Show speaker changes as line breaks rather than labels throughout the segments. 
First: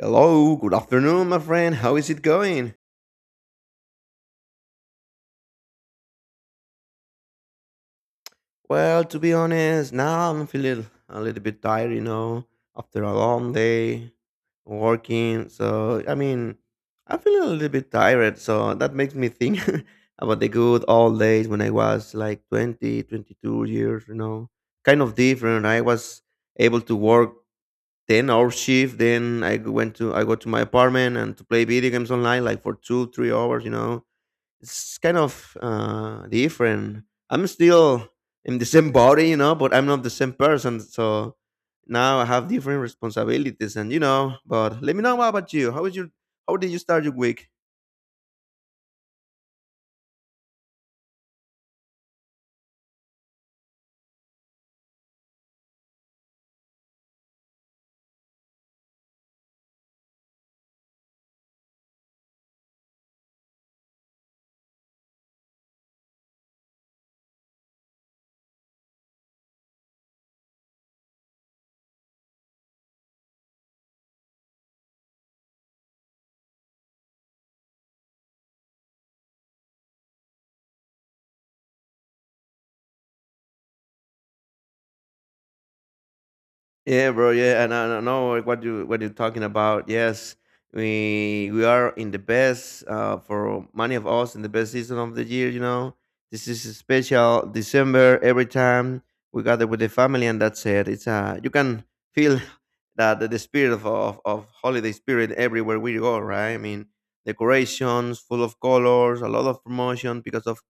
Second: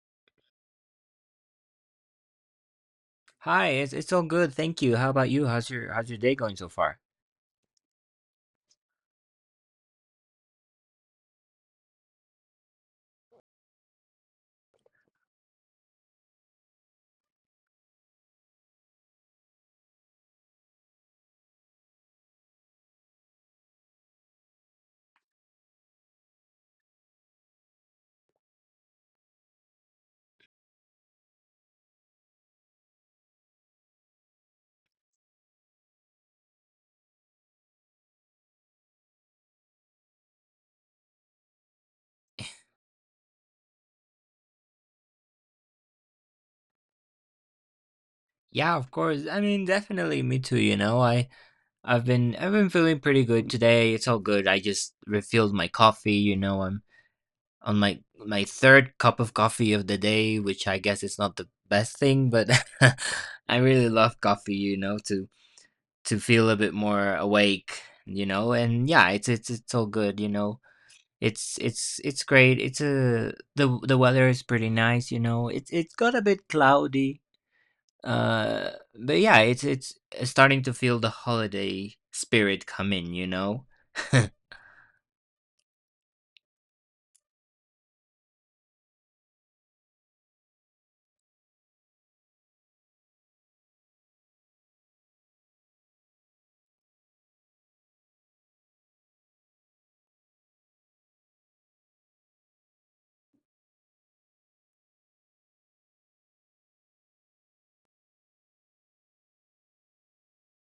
Hello, good afternoon, my friend. How is it going?
Hi, it's all good, thank you. How about you? How's your day going so far?
Well, to be honest, now I'm feeling a little bit tired, after a long day working. So, I mean, I'm feeling a little bit tired. So, that makes me think about the good old days when I was like 20, 22 years, kind of different. I was able to work 10-hour shift. Then I go to my apartment and to play video games online like for two, 3 hours, it's kind of different. I'm still in the same body, but I'm not the same person. So now I have different responsibilities, and you know. But let me know what about you. How is your? How did you start your week?
Yeah, of course. I mean, definitely me too, I've been feeling pretty good today. It's all good. I just refilled my coffee, I'm on my third cup of coffee of the day, which I guess is not the best thing, but I really love coffee, to feel a bit more awake, And yeah, it's all good, It's great. It's a the weather is pretty nice, It's got a bit cloudy. Uh but yeah, it's starting to feel the holiday spirit come in.
Yeah, bro. Yeah, and I don't know what you're talking about. Yes, we are in the best for many of us in the best season of the year. This is a special December. Every time we gather with the family, and that's it. It's you can feel that the spirit of holiday spirit everywhere we go. Right? I mean, decorations full of colors, a lot of promotion because of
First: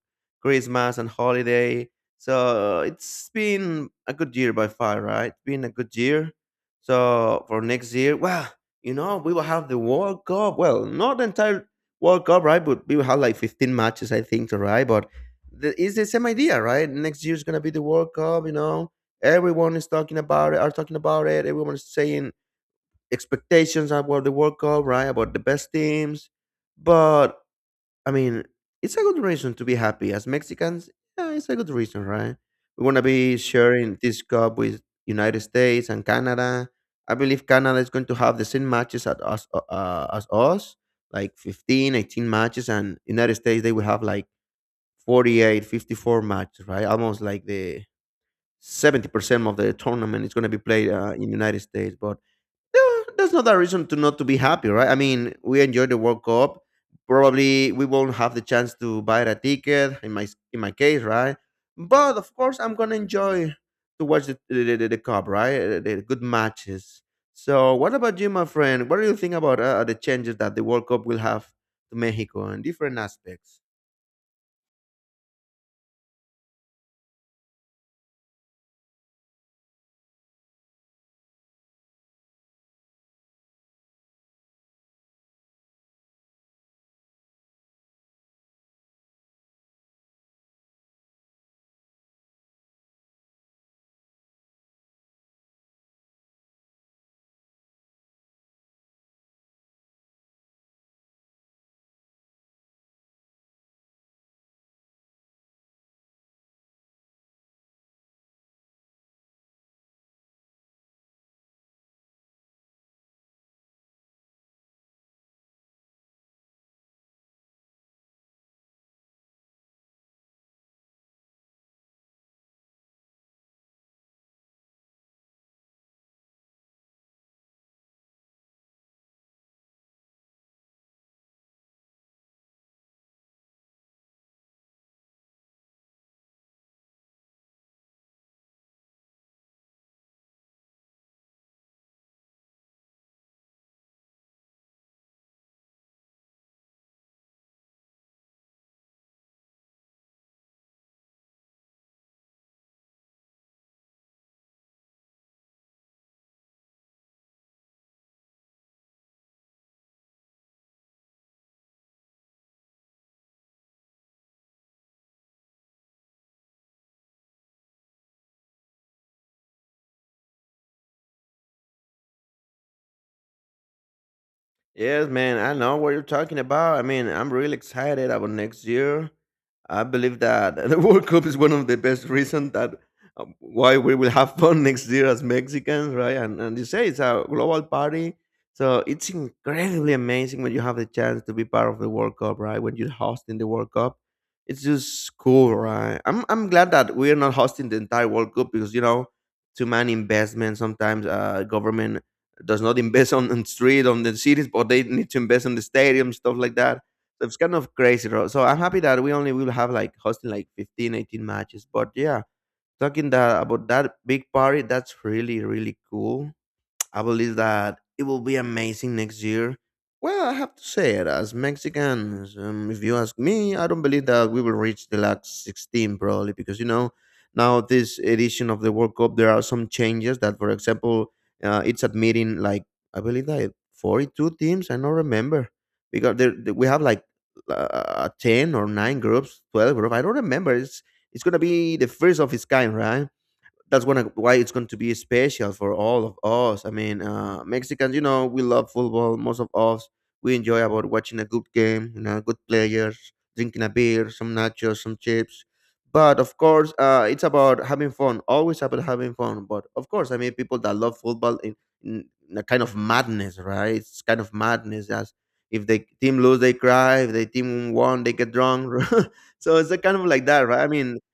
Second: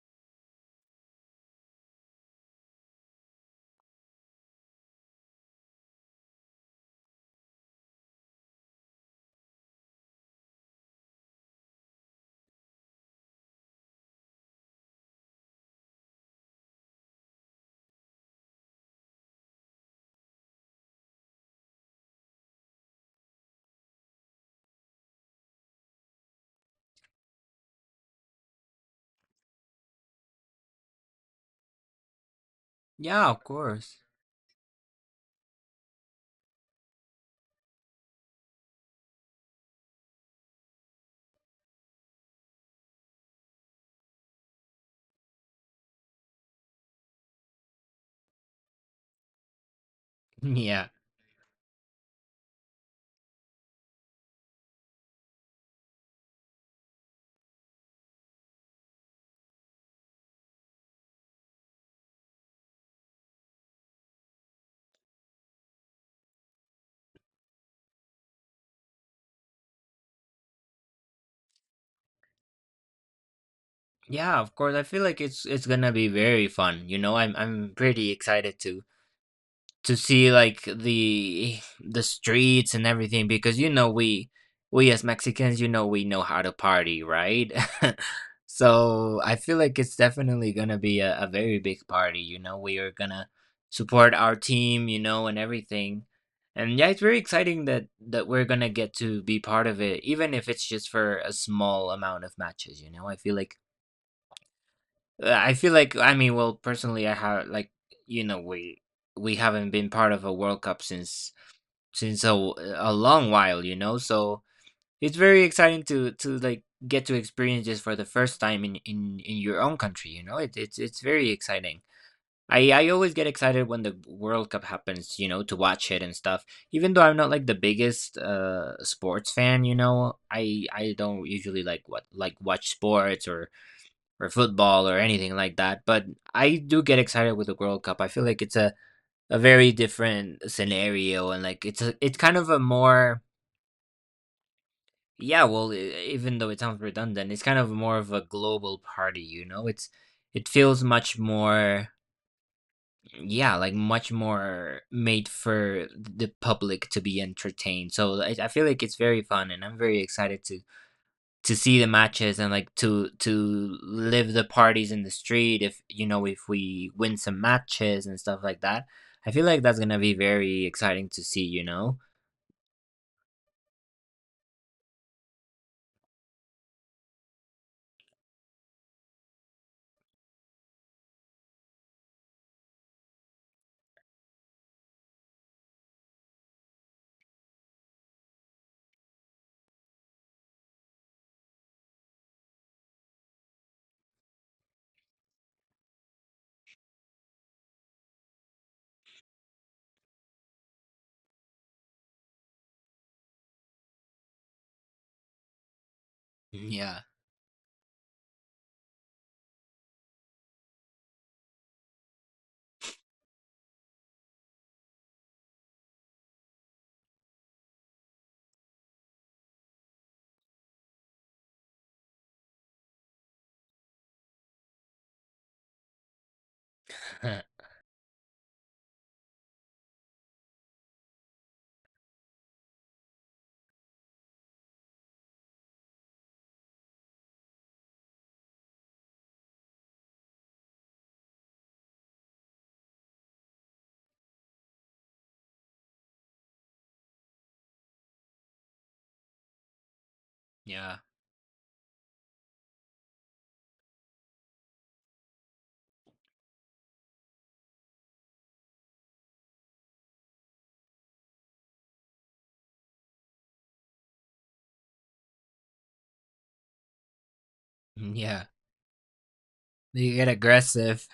Christmas and holiday, so it's been a good year by far, right? Been a good year. So for next year, well, we will have the World Cup. Well, not the entire World Cup, right? But we will have like 15 matches, I think, to right. But it's the same idea, right? Next year is gonna be the World Cup. Everyone is talking about it. Are talking about it. Everyone is saying expectations about the World Cup, right? About the best teams, but I mean, it's a good reason to be happy as Mexicans. Yeah, it's a good reason, right? We want to
Yeah,
be
of
sharing
course.
this cup with United States and Canada. I believe Canada is going to have the same matches at us as us, like 15, 18 matches, and United States they will have like 48, 54 matches, right? Almost like the 70% of the tournament is going to be
Yeah.
played in United States. But yeah, that's not a reason to not to be happy, right? I mean, we enjoyed the World Cup. Probably we won't have the chance to buy a ticket in my case, right? But of course, I'm gonna enjoy to watch the cup, right? The good matches. So, what about you, my friend? What do you think about the changes that the World Cup will have to Mexico in different aspects?
Yeah, of course. I feel like it's gonna be very fun. You know, I'm pretty excited to see like the streets and everything, because we as Mexicans, we know how to party, right? So I feel like it's definitely gonna be a very big party. We are gonna support our team, and everything. And yeah, it's very exciting that we're gonna get to be part of it, even if it's just for a small amount of matches, you know. I feel like I mean, well, personally, I have like, you know, we haven't been part of a World Cup since a long while, you know. So it's very exciting to like get to experience this for the first time in your own country. You know, it's very exciting. I always get excited when the World Cup happens, you know, to watch it and stuff. Even though I'm not like the biggest sports fan, you know, I don't usually like what like watch sports or football or anything like that. But I do get excited with the World Cup. I feel like it's a very different scenario, and like it's kind of a more, even though it sounds redundant, it's kind of more of a global party, you know? It feels much more made for the public to be entertained. So I feel like it's very fun, and I'm very excited to see the matches, and like to live the parties in the street, if you know if we win some matches and stuff like that. I feel like that's gonna be very exciting to see, you know.
Yes, man, I know what you're talking about. I mean, I'm really excited about next year. I believe that the World Cup is one of the best reasons that why we will have fun next year as Mexicans, right? And you say it's a global party, so it's incredibly amazing when you have the chance to be part of the World Cup, right? When you're hosting the World Cup, it's just cool, right? I'm glad that we are not hosting the entire World Cup because too many investments sometimes government does not invest on the street on the cities, but they need to invest on the stadium stuff like that.
Yeah.
So it's kind of crazy. So I'm happy that we only will have like hosting like 15, 18 matches. But yeah, talking that about that big party, that's really really cool. I believe that it will be amazing next year. Well, I have to say it as Mexicans. If you ask me, I don't believe that we will reach the last 16 probably because now this edition of the World Cup there are some changes that, for example, it's admitting like I believe that 42 teams. I don't remember because we have like 10 or nine groups, 12 groups. I don't remember. It's gonna be the first of its kind, right? That's gonna why it's going to be special for all of us. I mean, Mexicans, we love football. Most of us we enjoy about
Yeah.
watching a good game, good players, drinking a beer, some nachos, some chips. But of course, it's about having fun. Always about having fun. But of course, I mean, people that love football in a kind of madness, right? It's kind of madness. As if the team lose, they cry. If the team won,
Mm,
they get
yeah,
drunk. So it's a kind of
you
like
get
that, right? I mean,
aggressive.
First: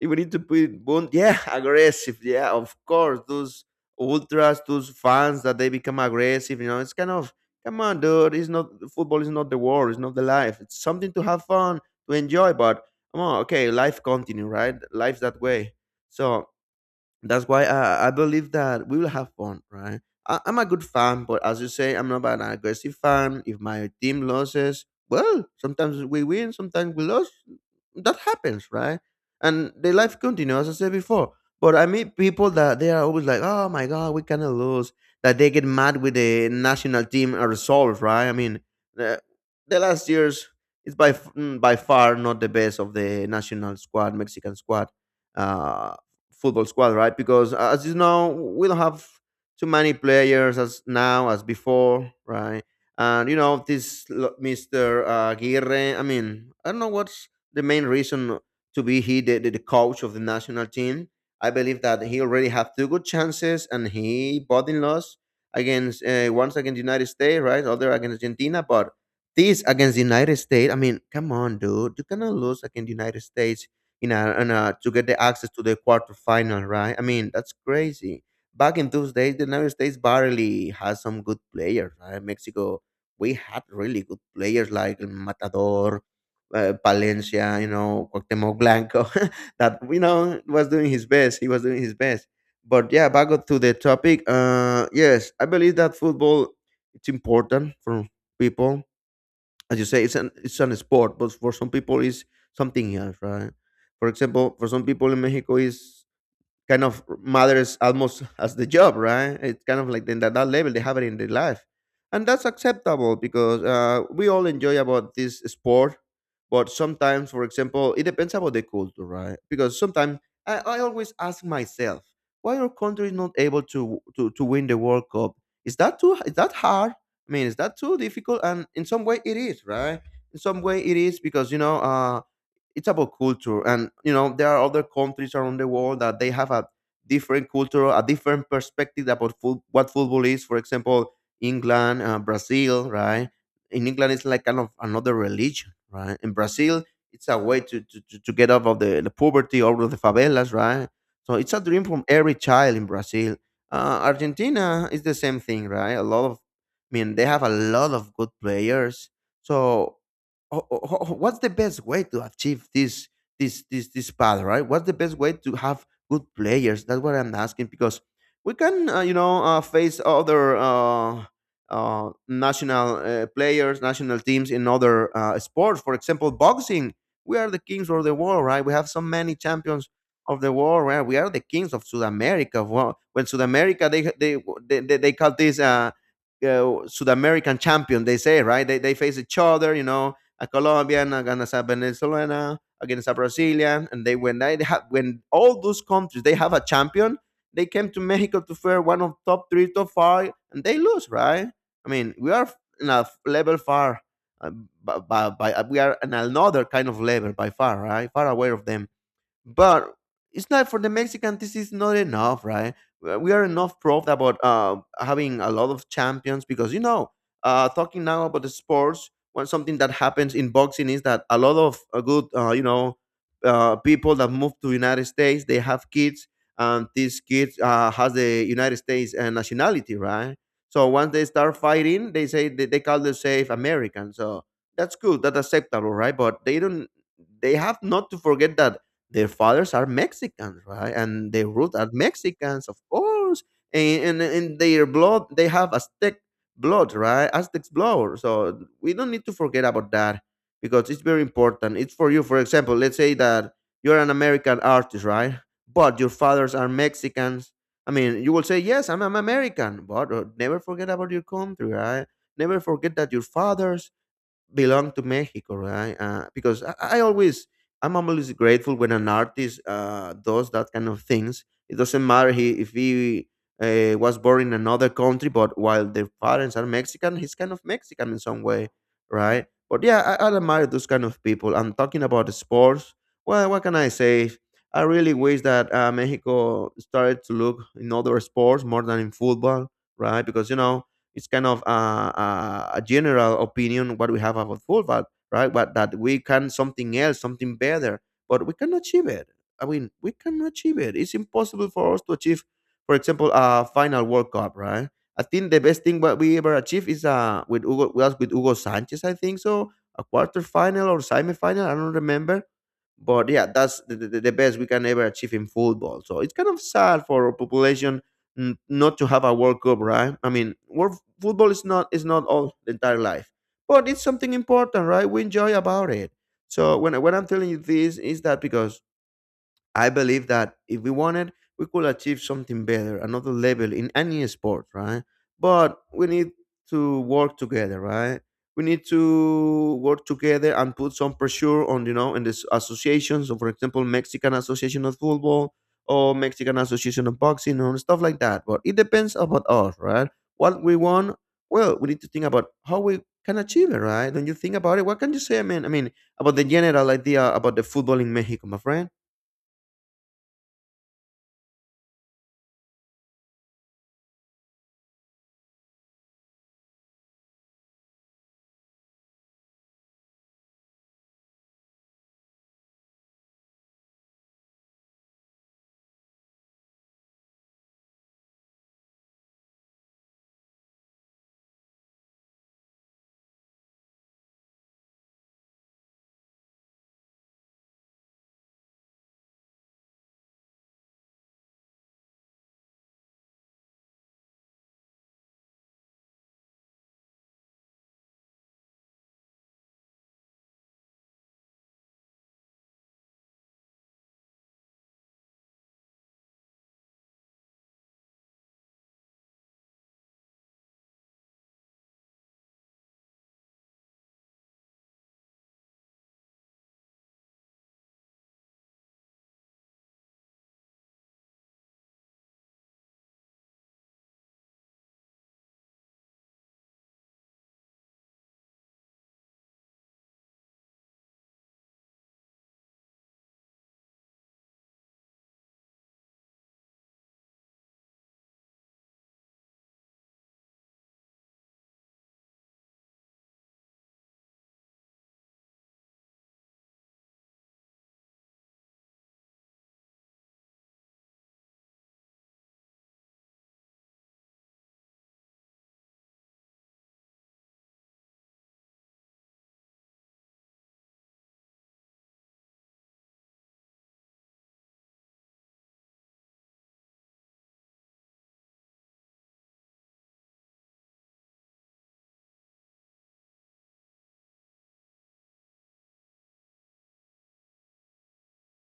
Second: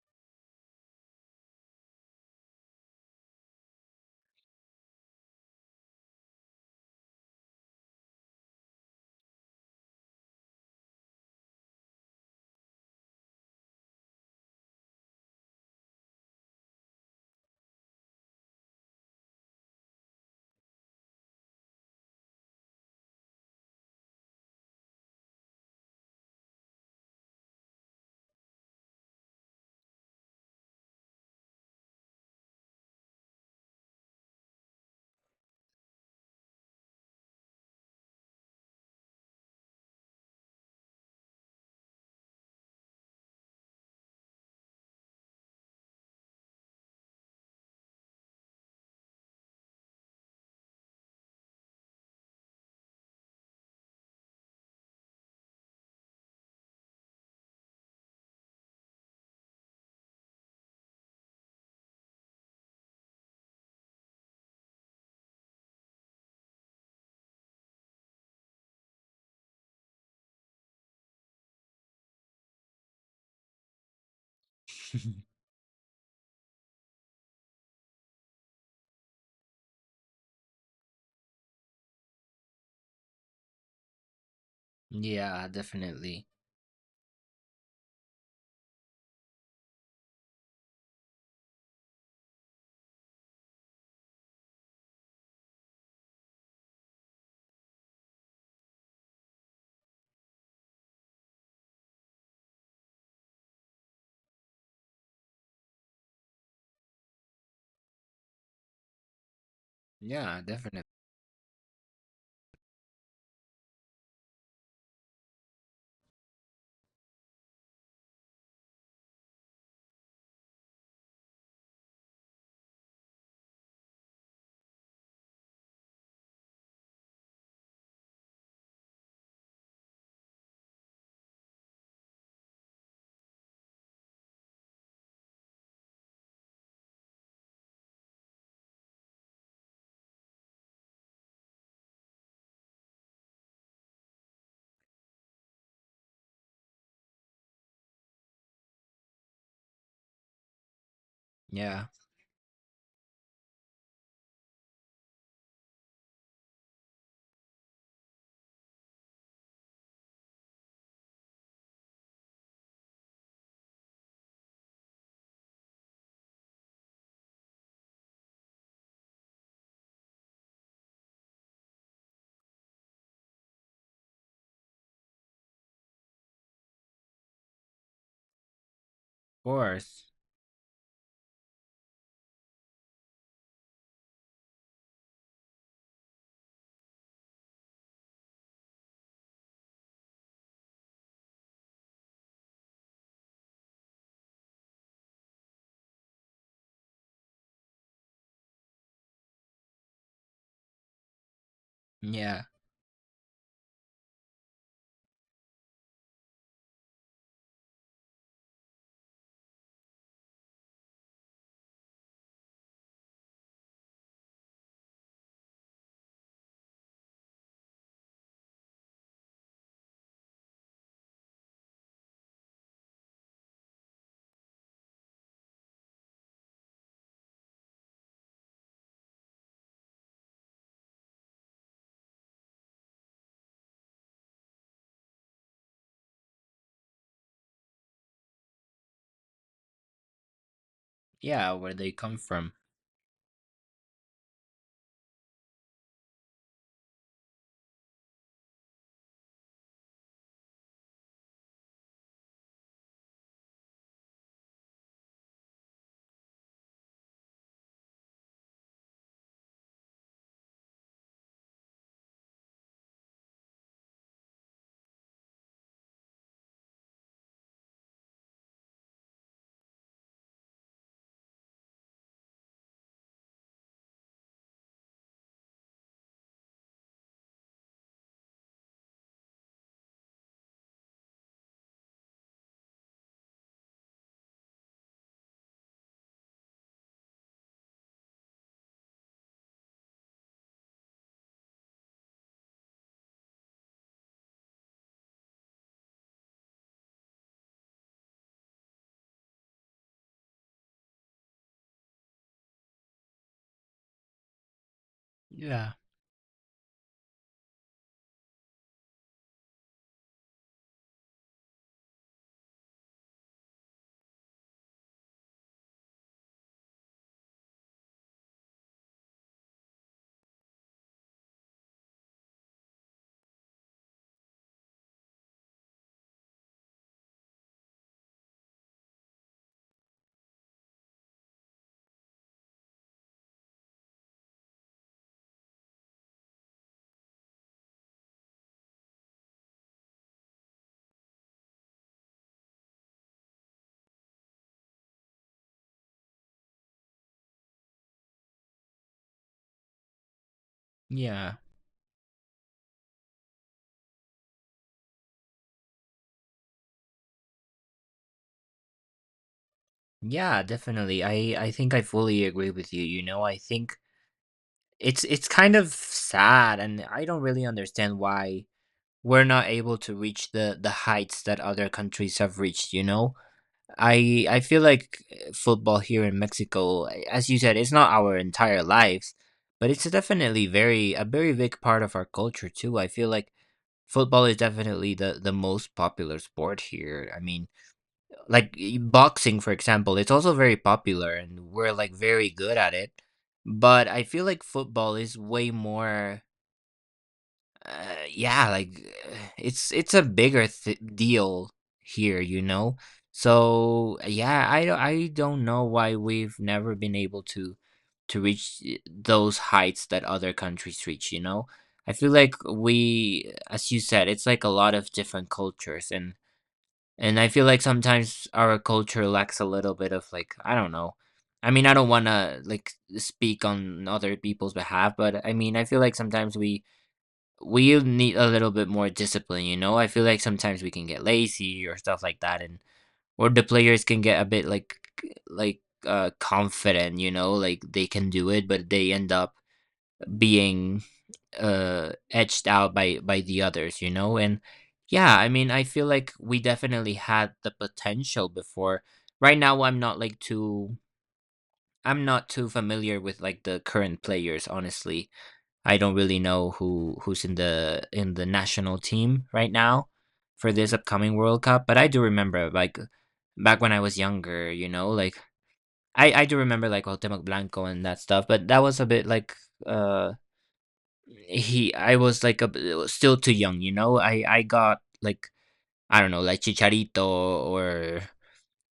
if we need to put it yeah aggressive, yeah, of course those ultras, those fans that they become aggressive, it's kind of come on, dude, it's not football, is not the war, it's not the life, it's something to have fun to enjoy. But come on. Okay, life continue, right? Life's that way. So that's why I believe that we will have fun, right? I'm a good fan, but as you say, I'm not an aggressive fan. If my team loses, well, sometimes we win, sometimes we lose. That happens, right? And the life continues, as I said before. But I meet people that they are always like, oh my God, we cannot lose. That they get mad with the national team result, right? I mean, the, the last years is by far not the best of the national squad, Mexican squad. uh Football squad, right? Because as you know, we don't have too many players as now as before, right? And you know Mr. Aguirre. I mean, I don't know what's the main reason to be the coach of the national team. I believe that he already had two good chances, and he bought in loss against once against United States, right? Other against Argentina, but this against the United States. I mean, come on, dude, you cannot lose against the United States in a to get the access to the quarterfinal, right? I mean, that's crazy. Back in those days, the United States barely had some good players. Right? Mexico, we had really good players like
Yeah,
Matador,
definitely.
Palencia, Cuauhtemoc Blanco, that was doing his best. He was doing his best. But yeah, back up to the topic. Yes, I believe that football it's important for people, as you say. It's an sport, but for some people, it's something else, right? For example, for some people in Mexico, is kind of matters almost as the job, right? It's kind of like then that,
Yeah,
that level they
definitely.
have it in their life, and that's acceptable because we all enjoy about this sport. But sometimes, for example, it depends about the culture, right? Because sometimes I always ask myself, why our country is not able to win the World Cup? Is that hard? I mean, is that too difficult? And in some way, it is, right? In some way, it is because you know. It's about culture, and there are other countries around the world that they have a different culture, a different perspective about what football is, for example, England, Brazil, right? In England, it's like kind of another religion, right? In Brazil, it's a way to get out of the poverty, out of the favelas, right? So it's a
Yeah,
dream from
of
every child in Brazil. Argentina is the same thing, right? A lot of, I mean, they have a lot of good players. So what's the best way to achieve this path, right? What's the best way to have good players? That's what I'm asking because we can face other national players, national teams in other sports, for example boxing. We are the kings of the world, right? We have so many champions
course.
of the world, right? We are the kings of South America. Well, when South America, they call this South American champion, they say, right? They face each other, a Colombian, against a Venezuelan, against a Brazilian, and they when they have when all those countries they have a champion, they came to Mexico to fair one of top three, top five, and they lose, right? I mean, we
Yeah.
are in a level far, uh, we are in another kind of level by far, right? Far away of them. But it's not for the Mexican. This is not enough, right? We are enough proof about having a lot of champions because talking now about the sports. One something that happens in boxing is that a lot of good, people that move to United States they have kids, and these kids has the United States nationality, right? So once they start fighting, they say they call themselves American. So that's good, that's acceptable, right? But they don't. They have not to forget that their fathers are Mexicans, right? And their
Yeah, where
roots are
they come from.
Mexicans, of course. And in their blood, they have Aztec blood, right? Aztec's blood. So we don't need to forget about that because it's very important. It's for you. For example, let's say that you're an American artist, right? But your fathers are Mexicans. I mean, you will say, yes, I'm American, but never forget about your country, right? Never forget that your fathers belong to Mexico, right? Because I always, I'm always grateful when an artist does that kind of things. It doesn't matter if he was born in another country, but while their parents are Mexican, he's kind of Mexican in some way, right? But yeah, I admire those kind of people. And talking about sports, well, what can I say? I really wish that Mexico started to look in other sports more than in football, right? Because you know it's kind of a general opinion what we have about football, right? But that we can something else, something better, but we can achieve it. I mean, we can achieve it. It's impossible for us to achieve, for example, a final World Cup, right? I think the
Yeah.
best thing what we ever achieved is with Hugo was with Hugo Sanchez, I think so, a quarter final or semi final, I don't remember. But yeah, that's the best we can ever achieve in football. So it's kind of sad for our population not to have a World Cup, right? I mean, world, football is not all the entire life, but it's something important, right? We enjoy about it. So when I'm telling you this, is that because I believe that if we wanted, we could achieve something better, another level in any sport, right? But we need to work together, right? We need to work together and put some pressure on, you know, in these associations. So, for example, Mexican Association of Football or Mexican Association of Boxing and stuff like that. But it depends about us, right? What we want,
Yeah.
well, we need to think about how we can achieve it, right? Don't you think about it, what can you say? I mean, about the general idea about the football in Mexico, my friend?
Yeah, definitely. I think I fully agree with you, you know. I think it's kind of sad, and I don't really understand why we're not able to reach the heights that other countries have reached, you know? I feel like football here in Mexico, as you said, it's not our entire lives, but it's definitely very a very big part of our culture too. I feel like football is definitely the most popular sport here. I mean, like boxing, for example, it's also very popular, and we're like very good at it, but I feel like football is way more, uh, yeah like uh, it's a bigger deal here, you know. So yeah, I don't know why we've never been able to reach those heights that other countries reach, you know. I feel like we, as you said, it's like a lot of different cultures, and I feel like sometimes our culture lacks a little bit of, like, I don't know. I mean, I don't want to like speak on other people's behalf, but I mean, I feel like sometimes we need a little bit more discipline, you know. I feel like sometimes we can get lazy or stuff like that, and or the players can get a bit like, like confident, you know, like they can do it, but they end up being edged out by the others, you know. And yeah, I mean, I feel like we definitely had the potential before. Right now, I'm not too familiar with like the current players, honestly. I don't really know who's in the national team right now for this upcoming World Cup. But I do remember, like, back when I was younger, you know, like I do remember, like, Cuauhtémoc Blanco and that stuff, but that was a bit like uh he I was like a still too young, you know. I got like, I don't know, like, Chicharito or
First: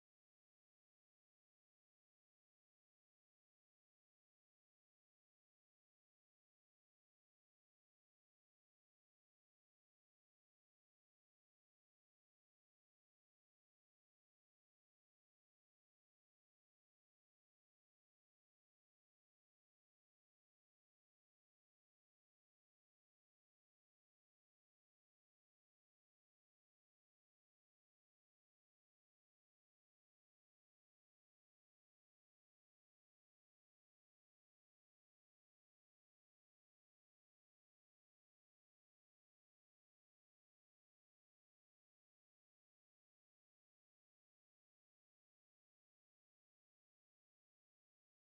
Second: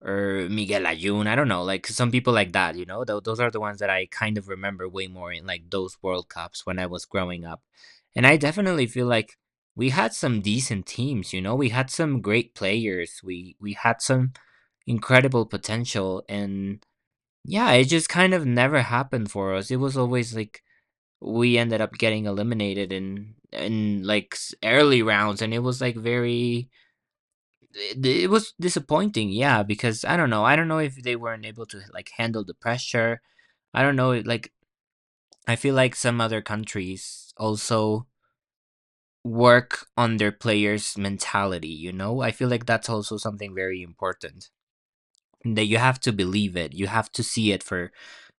Miguel Ayun. I don't know, like some people like that, you know. Those are the ones that I kind of remember way more in like those World Cups when I was growing up. And I definitely feel like we had some decent teams, you know. We had some great players. We had some incredible potential, and yeah, it just kind of never happened for us. It was always like we ended up getting eliminated in like early rounds, and it was like very. It was disappointing, yeah, because I don't know. I don't know if they weren't able to like handle the pressure. I don't know, like, I feel like some other countries also work on their players' mentality, you know. I feel like that's also something very important, that you have to believe it, you have to see it for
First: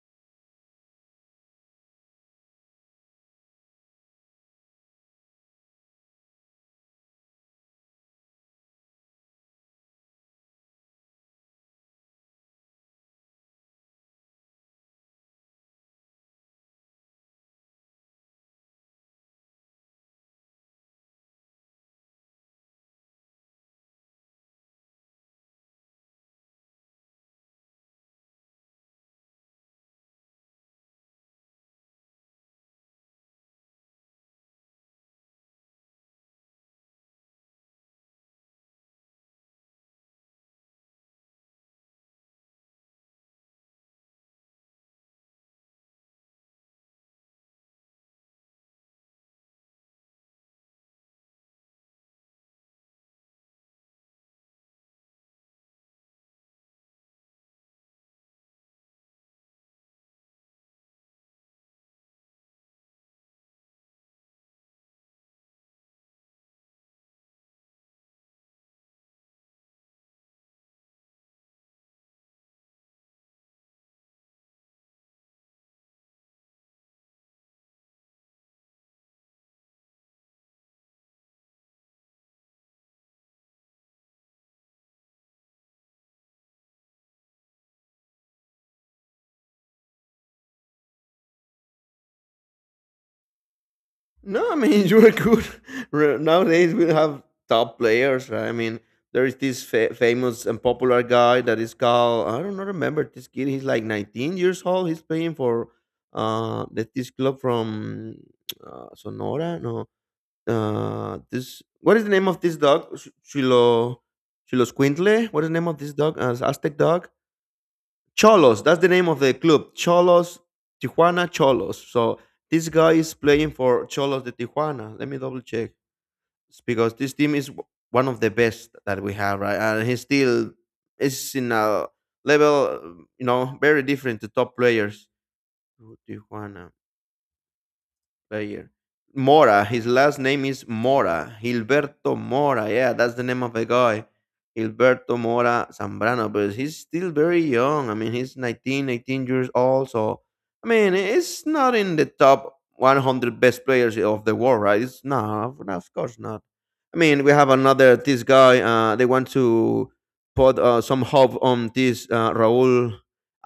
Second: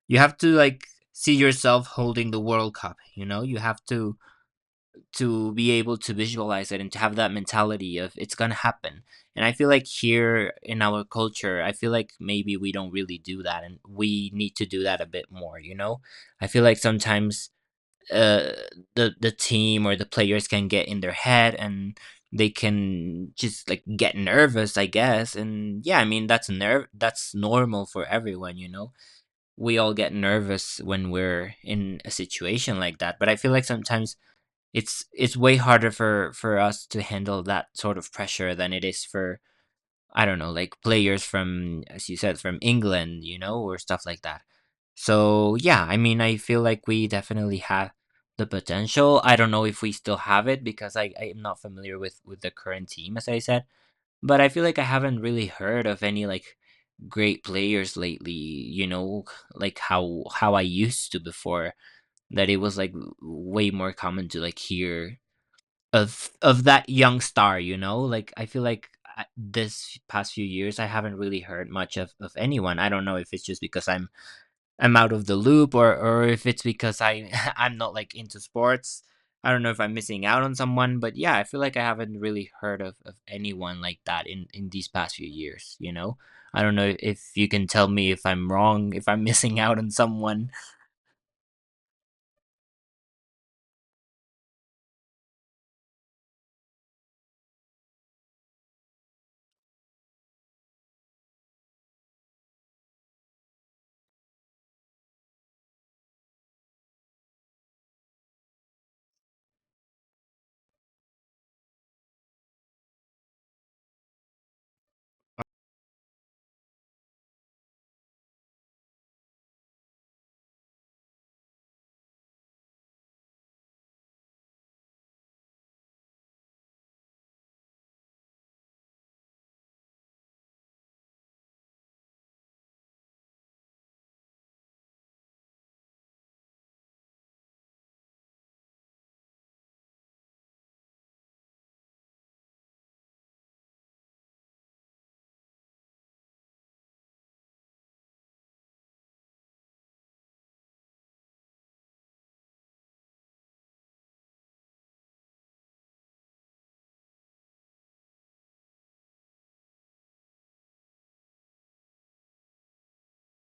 you have to like see yourself holding the World Cup, you know. You have to be able to visualize it and to have that mentality of it's going to happen. And I feel like here in our culture, I feel like maybe we don't really do that, and we need to do that a bit more, you know. I feel like sometimes uh the team or the players can get in their head, and they can just like get nervous, I guess. And yeah, I mean, that's normal for everyone, you know. We all get nervous when we're in a situation like that, but I feel like sometimes it's way harder for us to handle that sort of pressure than it is for, I don't know, like, players from, as you said, from England, you know, or stuff like that. So yeah, I mean, I feel like we definitely have the potential. I don't know if we still have it, because I am not familiar with the current team, as I said. But I feel like I haven't really heard of any like great players lately, you know, like how I used to before, that it was like way more common to like hear of that young star, you know. Like I feel like this past few years I haven't really heard much of, anyone. I don't know if it's just because I'm out of the loop, or if it's because I I'm not like into sports. I don't know if I'm missing out on someone, but yeah, I feel like I haven't really heard of, anyone like that in, these past few years, you know. I don't know if you can tell me if I'm wrong, if I'm missing out on someone.
No, I mean you are good. Nowadays we have top players, right? I mean there is this famous and popular guy that is called I don't know, remember this kid. He's like 19 years old. He's playing for that this club from Sonora. No, this what is the name of this dog? Chilo Squintle. What is the name of this dog? Aztec dog. Cholos. That's the name of the club. Cholos, Tijuana Cholos. So this guy is playing for Cholos de Tijuana. Let me double check. It's because this team is one of the best that we have, right? And he still is in a level, you know, very different to top players. Tijuana player. Mora, his last name is Mora. Gilberto Mora. Yeah, that's the name of the guy. Gilberto Mora Zambrano, but he's still very young. I mean, he's 19, 18 years old. So, I mean, it's not in the top 100 best players of the world, right? It's not, of course not. I mean, we have another this guy. They want to put some hope on this Raúl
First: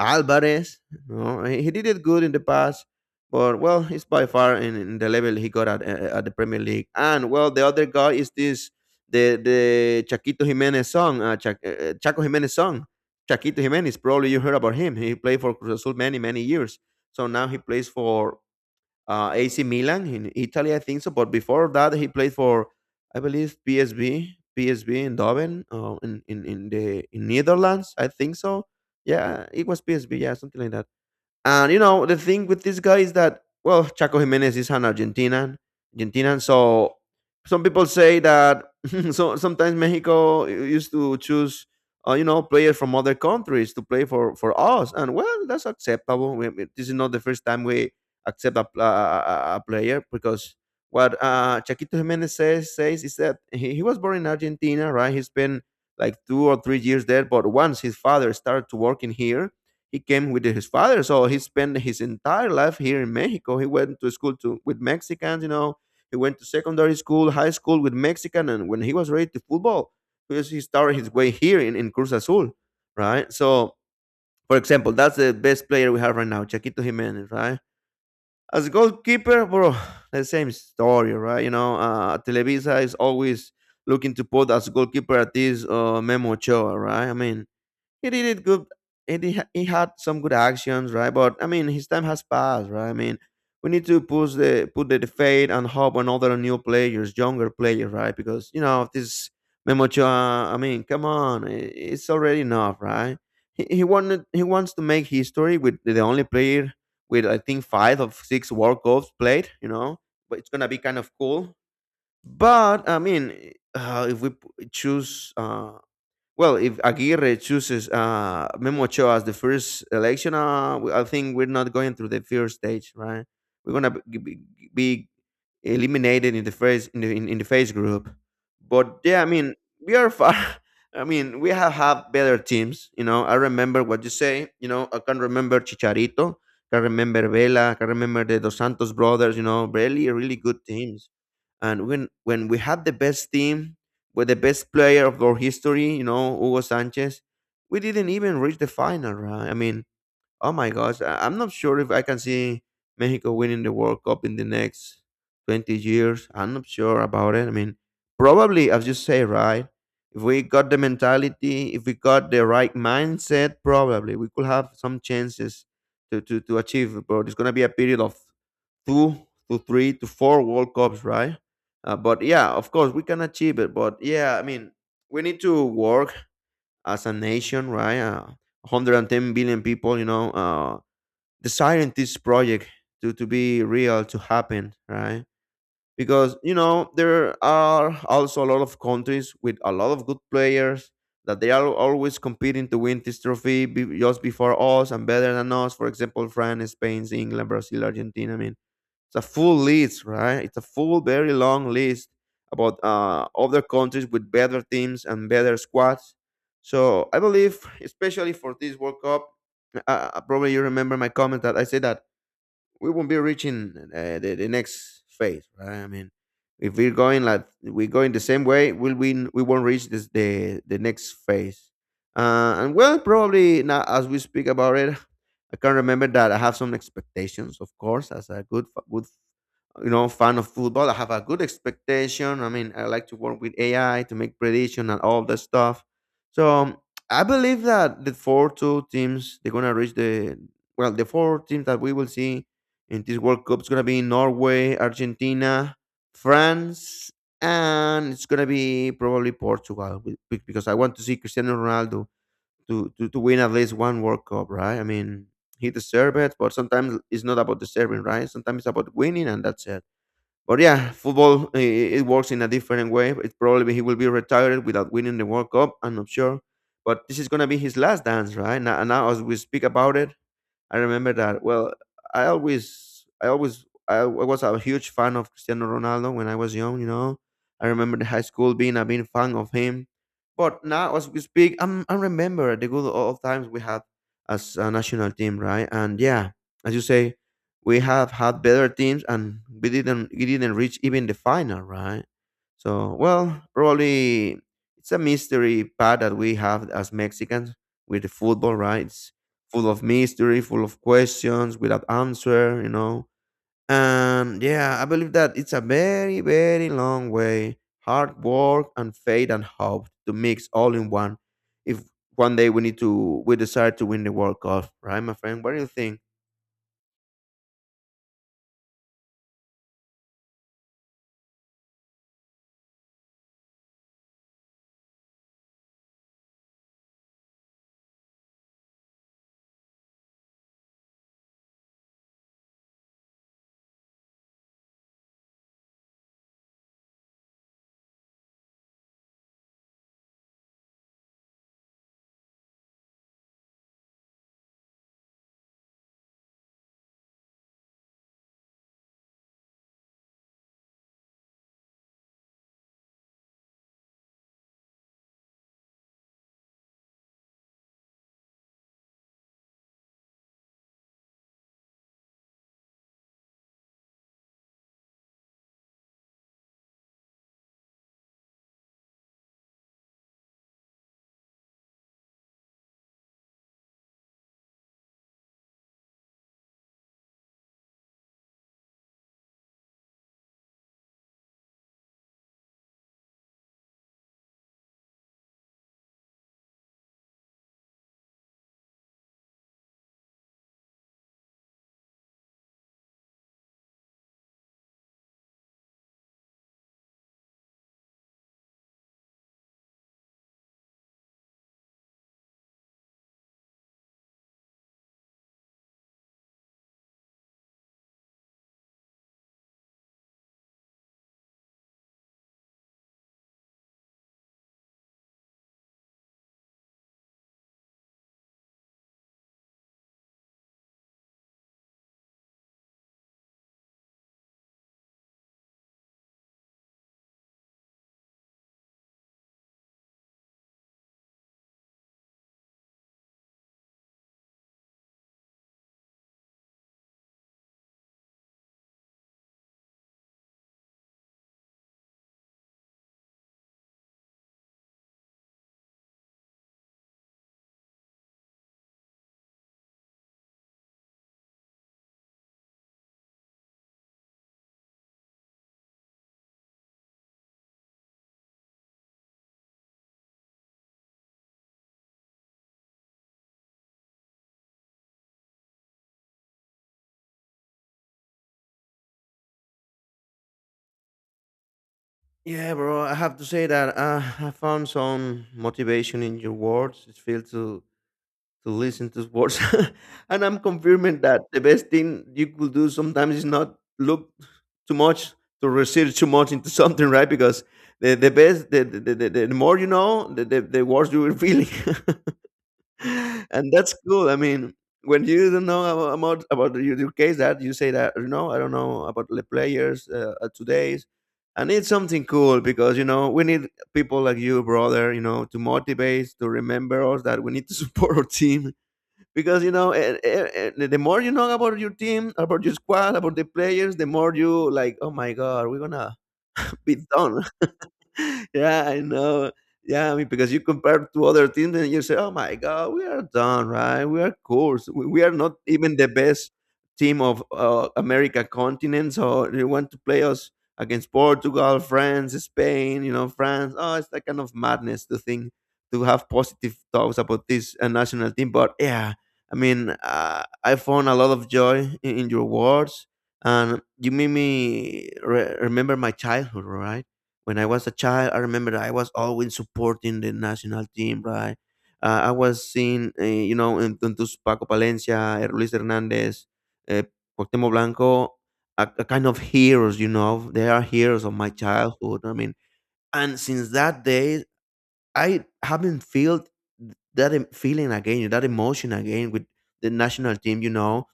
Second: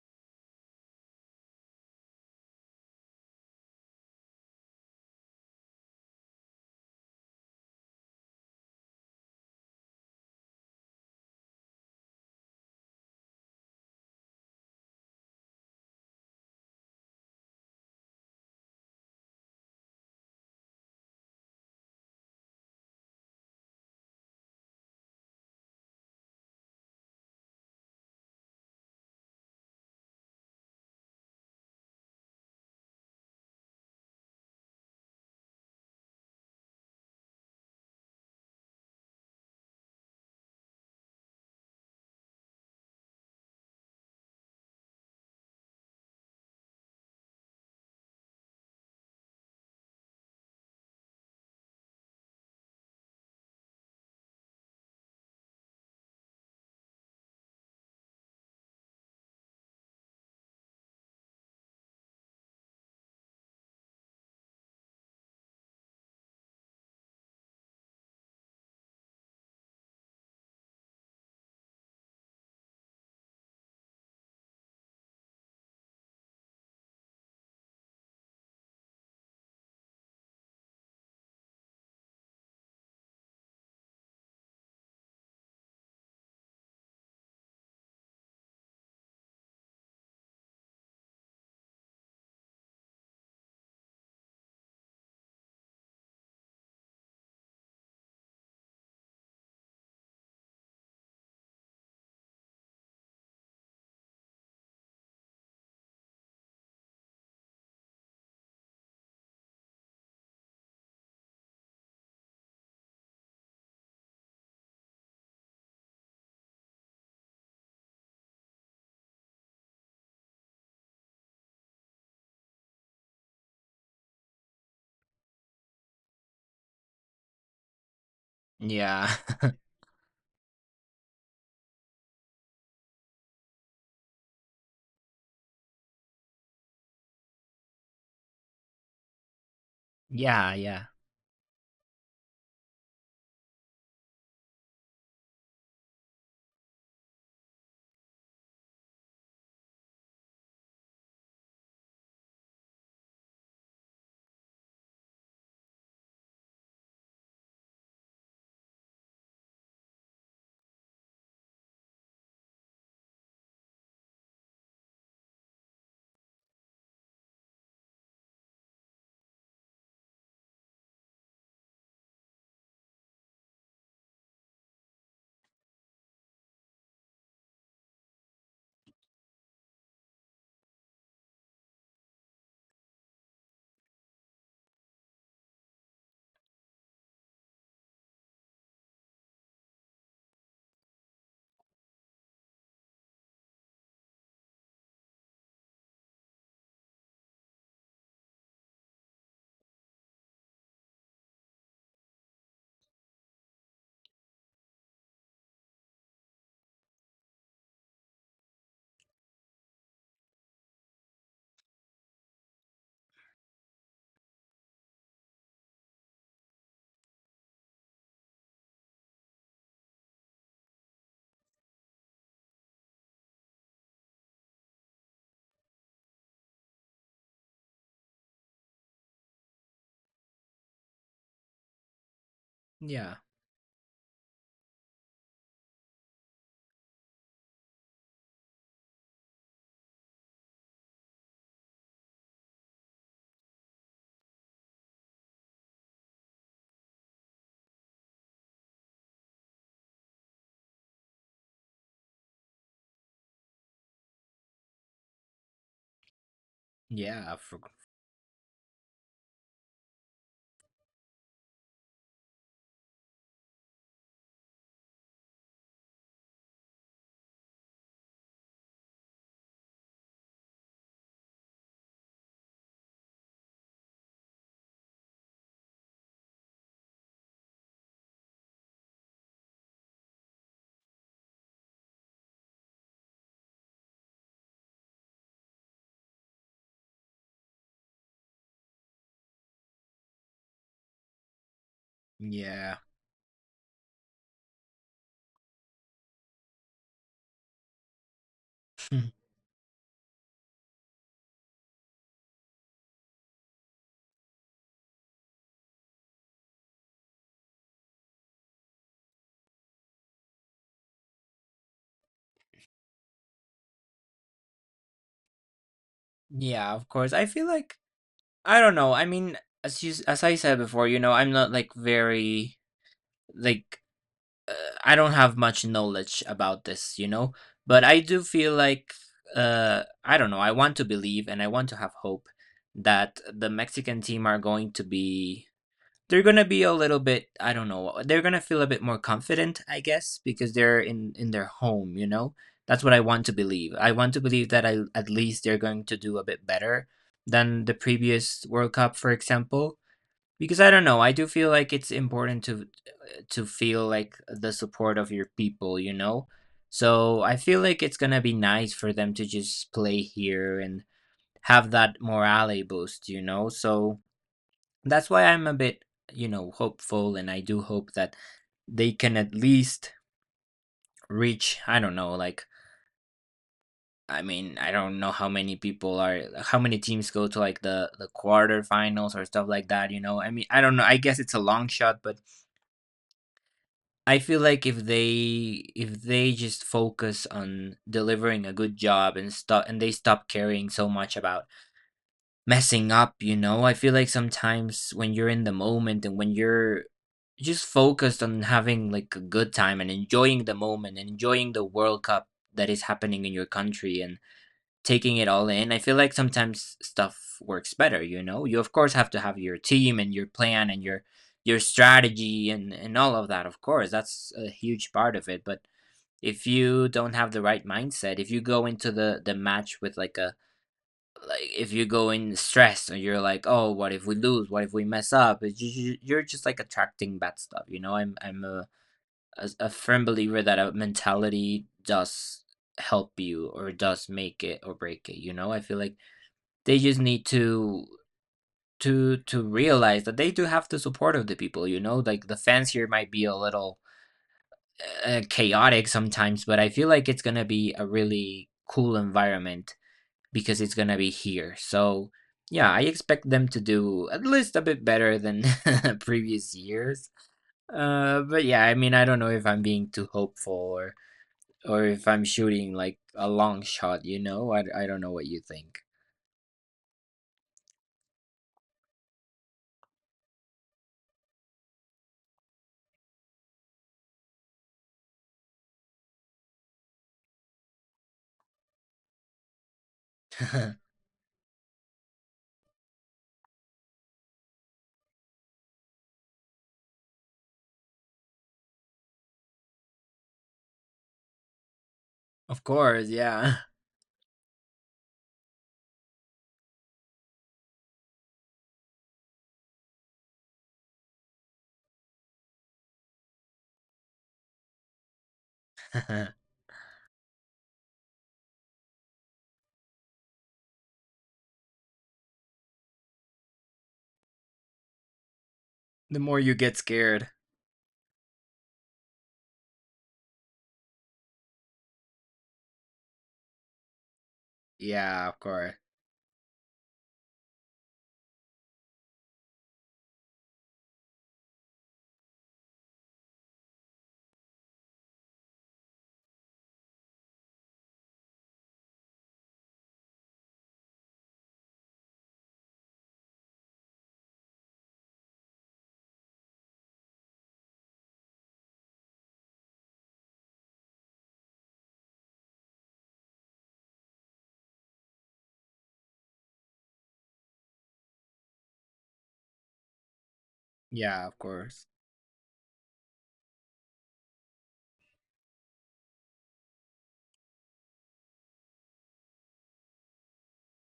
Alvarez. You know, he did it good in the past, but well, he's by far in the level he got at the Premier League. And well, the other guy is this the Chaquito Jimenez song, Cha- Chaco Jimenez song. Chaquito Jimenez, probably you heard about him. He played for Cruz Azul many many years. So now he plays for AC Milan in Italy, I think so. But before that, he played for, I believe, PSV in Doven, in Netherlands, I think so. Yeah, it was PSV. Yeah, something like that. And you know, the thing with this guy is that well, Chaco Jimenez is an Argentinian. So some people say that so sometimes Mexico used to choose you know players from other countries to play for us, and well, that's acceptable. This is not the first time we accept a, pl- a player because what Chaquito Jimenez says is that he was born in Argentina, right? He spent like 2 or 3 years there, but once his father started to work in here he came with his father so he spent his entire life here in Mexico. He went to school to with Mexicans, you know, he went to secondary school, high school with Mexican. And when he was ready to football, because he started his way here in Cruz Azul, right? So for example, that's the best player we have right now, Chaquito Jimenez, right? As a goalkeeper, bro, the same story, right? You know, Televisa is always looking to put as goalkeeper at this Memo Ochoa, right? I mean he did it good, and he had some good actions, right? But I mean, his time has passed, right? I mean, we need to push the put the fate and hope on other new players, younger players, right? Because you know this Memocha, I mean, come on, it's already enough, right? He, he wanted he wants to make history with the only player with I think five of six World Cups played, you know, but it's gonna be kind of cool. But I mean, if we p- choose well, if Aguirre chooses Memo Ochoa as the first election, I think we're not going through the first stage, right? We're gonna be eliminated in the first in the face group. But
Yeah.
yeah, I mean, we are far. I mean, we have had better teams. You know, I remember what you say. You know, I can remember Chicharito. I can remember Vela. I can remember the Dos Santos brothers. You know, really, really
Yeah,
good
yeah.
teams. And when we had the best team with the best player of our history, you know, Hugo Sanchez, we didn't even reach the final, right? I mean, oh my gosh, I'm not sure if I can see Mexico winning the World Cup in the next 20 years. I'm not sure about it. I mean, probably, as you say, right? If we got the mentality, if we got the right mindset, probably we could have some chances to achieve it. But it's going to be a period of two to three to four World Cups, right? But yeah, of course, we can achieve it. But yeah, I mean, we need to work as a nation, right? 110 billion people, you know, the scientists project to be real to happen, right? Because you know there are also a lot of countries with a lot of good players that they are always competing to win this trophy, just before us and better than us, for example France, Spain, England, Brazil, Argentina. I mean, it's a full list, right? It's a full, very long list about other countries with better teams and better squads. So I believe especially for this World Cup, probably you remember my comment that I said that we won't be reaching the next phase, right? I mean, if we're going like we're going the same way, will we? We won't reach the next phase. And well, probably now as we speak about it, I can remember that I have some expectations, of course, as a good fan of football. I have a good expectation. I mean, I like
Yeah.
to work with ai to make prediction and all that stuff. So I believe that the four two teams they're gonna reach the, well, the four teams that we will see in this world cup is gonna be norway, argentina, france, and it's gonna be probably portugal because I want to see cristiano ronaldo to win at least one world cup, right? I mean, he deserves it, but sometimes it's
Yeah,
not about deserving, right? Sometimes it's about winning, and that's it. But yeah, football it works in a different way. It's probably he will be retired without winning the World Cup. I'm not sure, but this is gonna be his last dance, right? Now as we speak about it, I remember that. Well, I always, was a huge fan of Cristiano Ronaldo when I was young. You know, I remember the high school being a big fan of him. But now, as we speak, I remember the good old times we had as a national team, right? And yeah, as you say, we have had better teams, and we didn't reach even the final, right?
yeah.
So, well, probably it's a mystery part that we have as Mexicans with the football, right? Full of mystery, full of questions without answer, you know. And yeah, I believe that it's a very, very long way, hard work and faith and hope to mix all in one. If one day we decide to win the World Cup, right, my friend? What do you think?
Yeah, of course. I feel like I don't know. I mean, as you as I said before, you know, I'm not like very, like, uh, I don't have much knowledge about this, you know. But I do feel like I don't know. I want to believe, and I want to have hope that the Mexican team are going to be, they're going to be a little bit I don't know, they're going to feel a bit more confident, I guess, because they're in their home, you know. That's what I want to believe. I want to believe that at least they're going to do a bit better than the previous World Cup, for example. Because I don't know, I do feel like it's important to feel like the support of your people, you know. So I feel like it's going to be nice for them to just play here and have that morale boost, you know. So that's why I'm a bit, you know, hopeful, and I do hope that they can at least reach. I don't know, like, I mean, I don't know how many people are, how many teams go to like the quarterfinals or stuff like that. You know, I mean, I don't know. I guess it's a long shot, but I feel like if they just focus on delivering a good job and stop and they stop caring so much about messing up, you know? I feel like sometimes when you're in the moment and when you're just focused on having like a good time and enjoying the moment and enjoying the World Cup that is happening in your country and taking it all in, I feel like sometimes stuff works better, you know? You of course have to have your team and your plan and your strategy and all of that, of course. That's a huge part of it, but if you don't have the right mindset, if you go into the match with like a like if you go in stressed and you're like, oh, what if we lose, what if we mess up, it's just, you're just like attracting bad stuff, you know? I'm a, a firm believer that a mentality does help you or does make it or break it, you know? I feel like they just need to to realize that they do have the support of the people, you know, like the fans here might be a little chaotic sometimes, but I feel like it's going to be a really cool environment because it's gonna be here. So yeah, I expect them to do at least a bit better than previous years. But yeah, I mean, I don't know if I'm being too hopeful or if I'm shooting like a long shot. You know, I don't know what you think.
Yeah, bro. I have to say that I found some motivation in your words. It feels to listen to sports. And I'm confirming that the best thing you could do sometimes is not look too much, to research too much into something, right? Because the more you know, the worse you will feel.
Of course,
And
yeah.
that's cool. I mean, when you don't know about your case that you say that, you know, I don't know about the players, today's. And it's something cool because, you know, we need people like you, brother, you know, to motivate, to
The
remember us that we need to support our team. Because, you know, the more you know about your team, about your squad, about the players, the more you like, oh my god, we're gonna
more you
be
get
done.
scared.
Yeah, I know. Yeah, I mean, because you compare to other teams and you say, oh my God, we are done, right? We are coarse. We are
Yeah,
not
of course.
even the best team of America continent. So they want to play us against Portugal, France, Spain, you know, France. Oh, it's that kind of madness to think, to have positive thoughts about this national team. But yeah, I mean, I found a lot of joy in your words. And you made me remember my childhood, right? When I was a child, I remember I was always supporting the national team, right? I was seeing, you know, in those Paco Palencia, Luis Hernandez, uh, Cuauhtemoc Blanco, a kind of heroes, you know. They are heroes of
Yeah,
my
of course.
childhood. I mean, and since that day, I haven't felt that feeling again, that emotion again with the national team, you know.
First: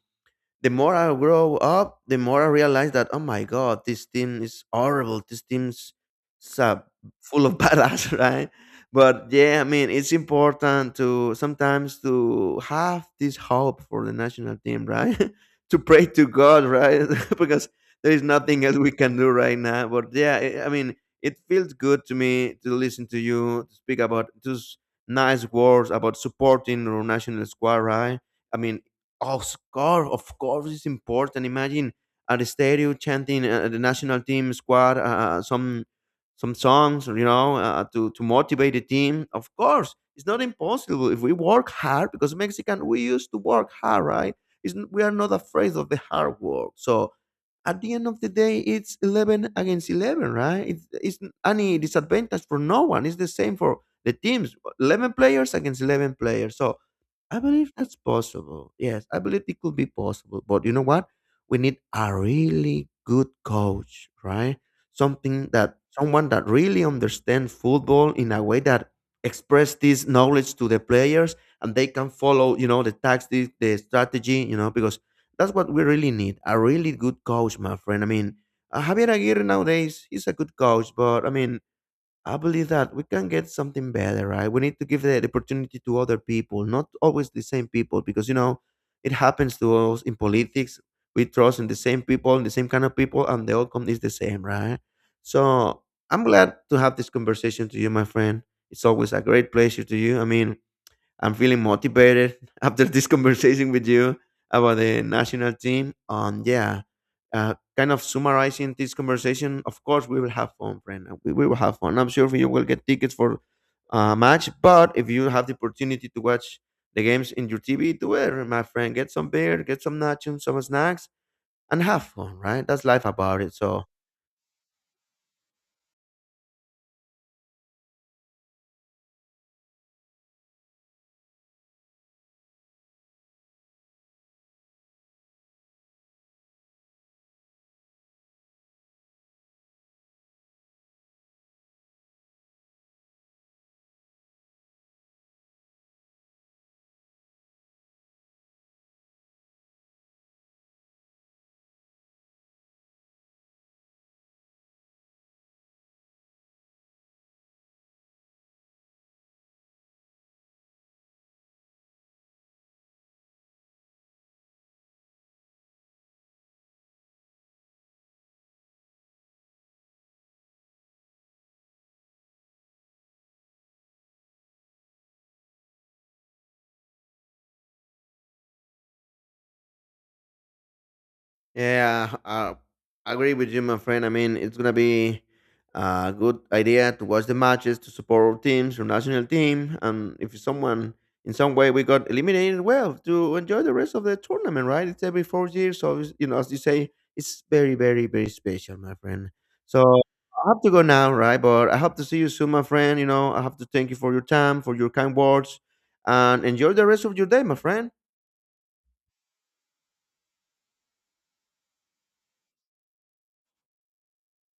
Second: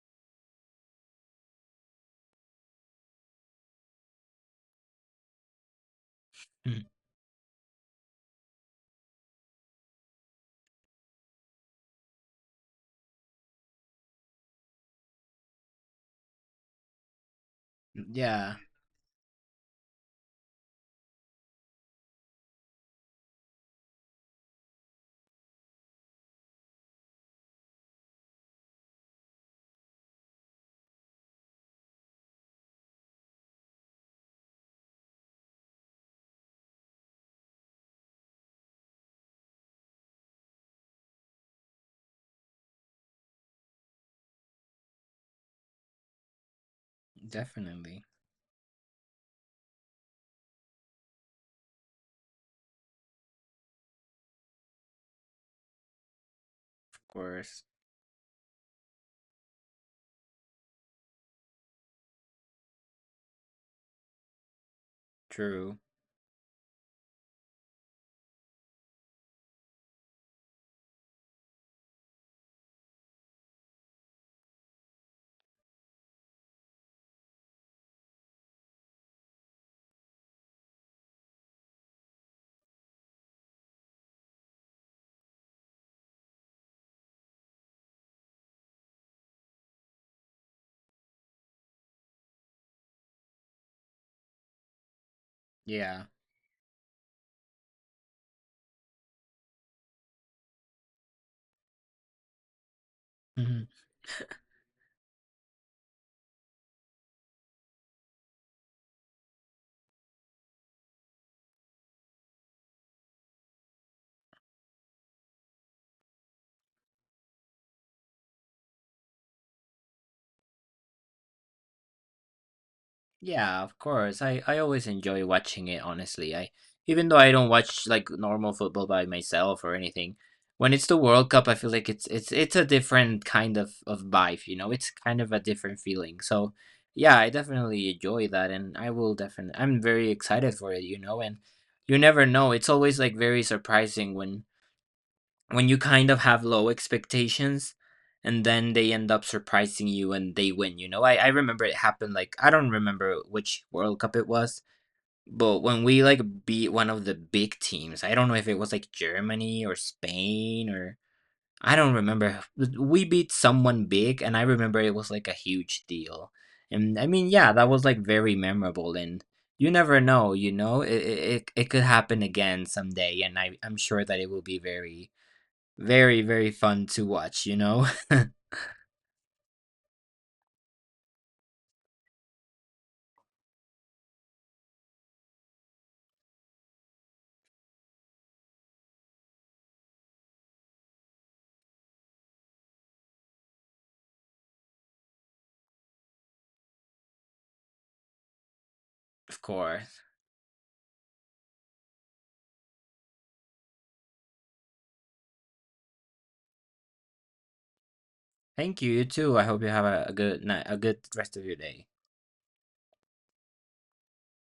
The more I grow up, the more I realize that, oh my god, this team is horrible. This team's sub,
Mm.
full of badass, right? But yeah, I mean, it's important to sometimes to have this hope for the national team, right? To pray to God, right? Because there is
Yeah,
nothing else we can do right now. But yeah, I mean, it feels good to me to listen to you, to speak about those nice words about supporting our national squad, right? I mean, of of course, it's important. Imagine at the stadium chanting the national team squad, some songs, you know, to motivate the team. Of course, it's not impossible if we work hard because Mexican we used to work hard, right? It's, we are not afraid of the hard work. So at the
definitely.
end of the day, it's 11 against 11, right? It's any disadvantage for no one. It's the same for the teams. 11 players against 11 players. So
Of
I
course.
believe that's possible. Yes, I believe it could be possible. But you know what? We need a really good coach, right? Something that
True.
someone that really understands football in a way that express this knowledge to the players and they can follow, you know, the tactics, the strategy, you know, because that's what we really need. A really good coach, my friend. I mean, Javier Aguirre nowadays, he's a good coach, but I mean, I believe that we can get something better, right? We need to give the opportunity to other people, not always the same people, because you know it happens to us in politics. We trust in the same people, in the same kind of people, and the outcome is the same, right? So
Yeah.
I'm glad to have this conversation to you, my friend. It's always a great pleasure to you. I mean, I'm feeling motivated after this
Mhm.
conversation with you about the national team. And yeah, kind of summarizing this conversation, of course, we will have fun, friend. We will have fun. I'm sure you will get tickets for a match. But if you have the opportunity to watch the games in your TV, do it, my friend. Get some beer, get some nachos, some snacks, and have fun, right? That's life about it.
Yeah, of
So
course. I always enjoy watching it, honestly. I even though I don't watch like normal football by myself or anything, when it's the World Cup, I feel like it's it's a different kind of vibe, you know? It's kind of a different feeling. So, yeah, I definitely enjoy that and I will definitely I'm very excited for it, you know, and you never know. It's always like very surprising when you kind of have low expectations and then they end up surprising you and they win, you know? I remember it happened like I don't remember which world cup it was, but when we like beat one of the big teams, I don't know if it was like Germany or Spain or I don't remember, we beat someone big and I remember it was like a huge deal. And I mean, yeah, that was like very memorable. And you never know, you know, it it could happen again someday. And I'm sure that it will be very very, very fun to watch, you know?
yeah, I agree with you, my friend. I mean, it's gonna be a good idea to watch the matches to support our teams, our national team, and if someone in some way we got eliminated, well, to enjoy the rest of the tournament, right? It's every 4 years, so it's- you know, as you say, it's very, very, very special, my friend.
Of
So
course.
I have to go now, right? But I hope to see you soon, my friend. You know, I have to thank you for your time, for your kind words, and enjoy the rest of your day, my friend.
Thank you, you too. I hope you have a good night, a good rest of your day.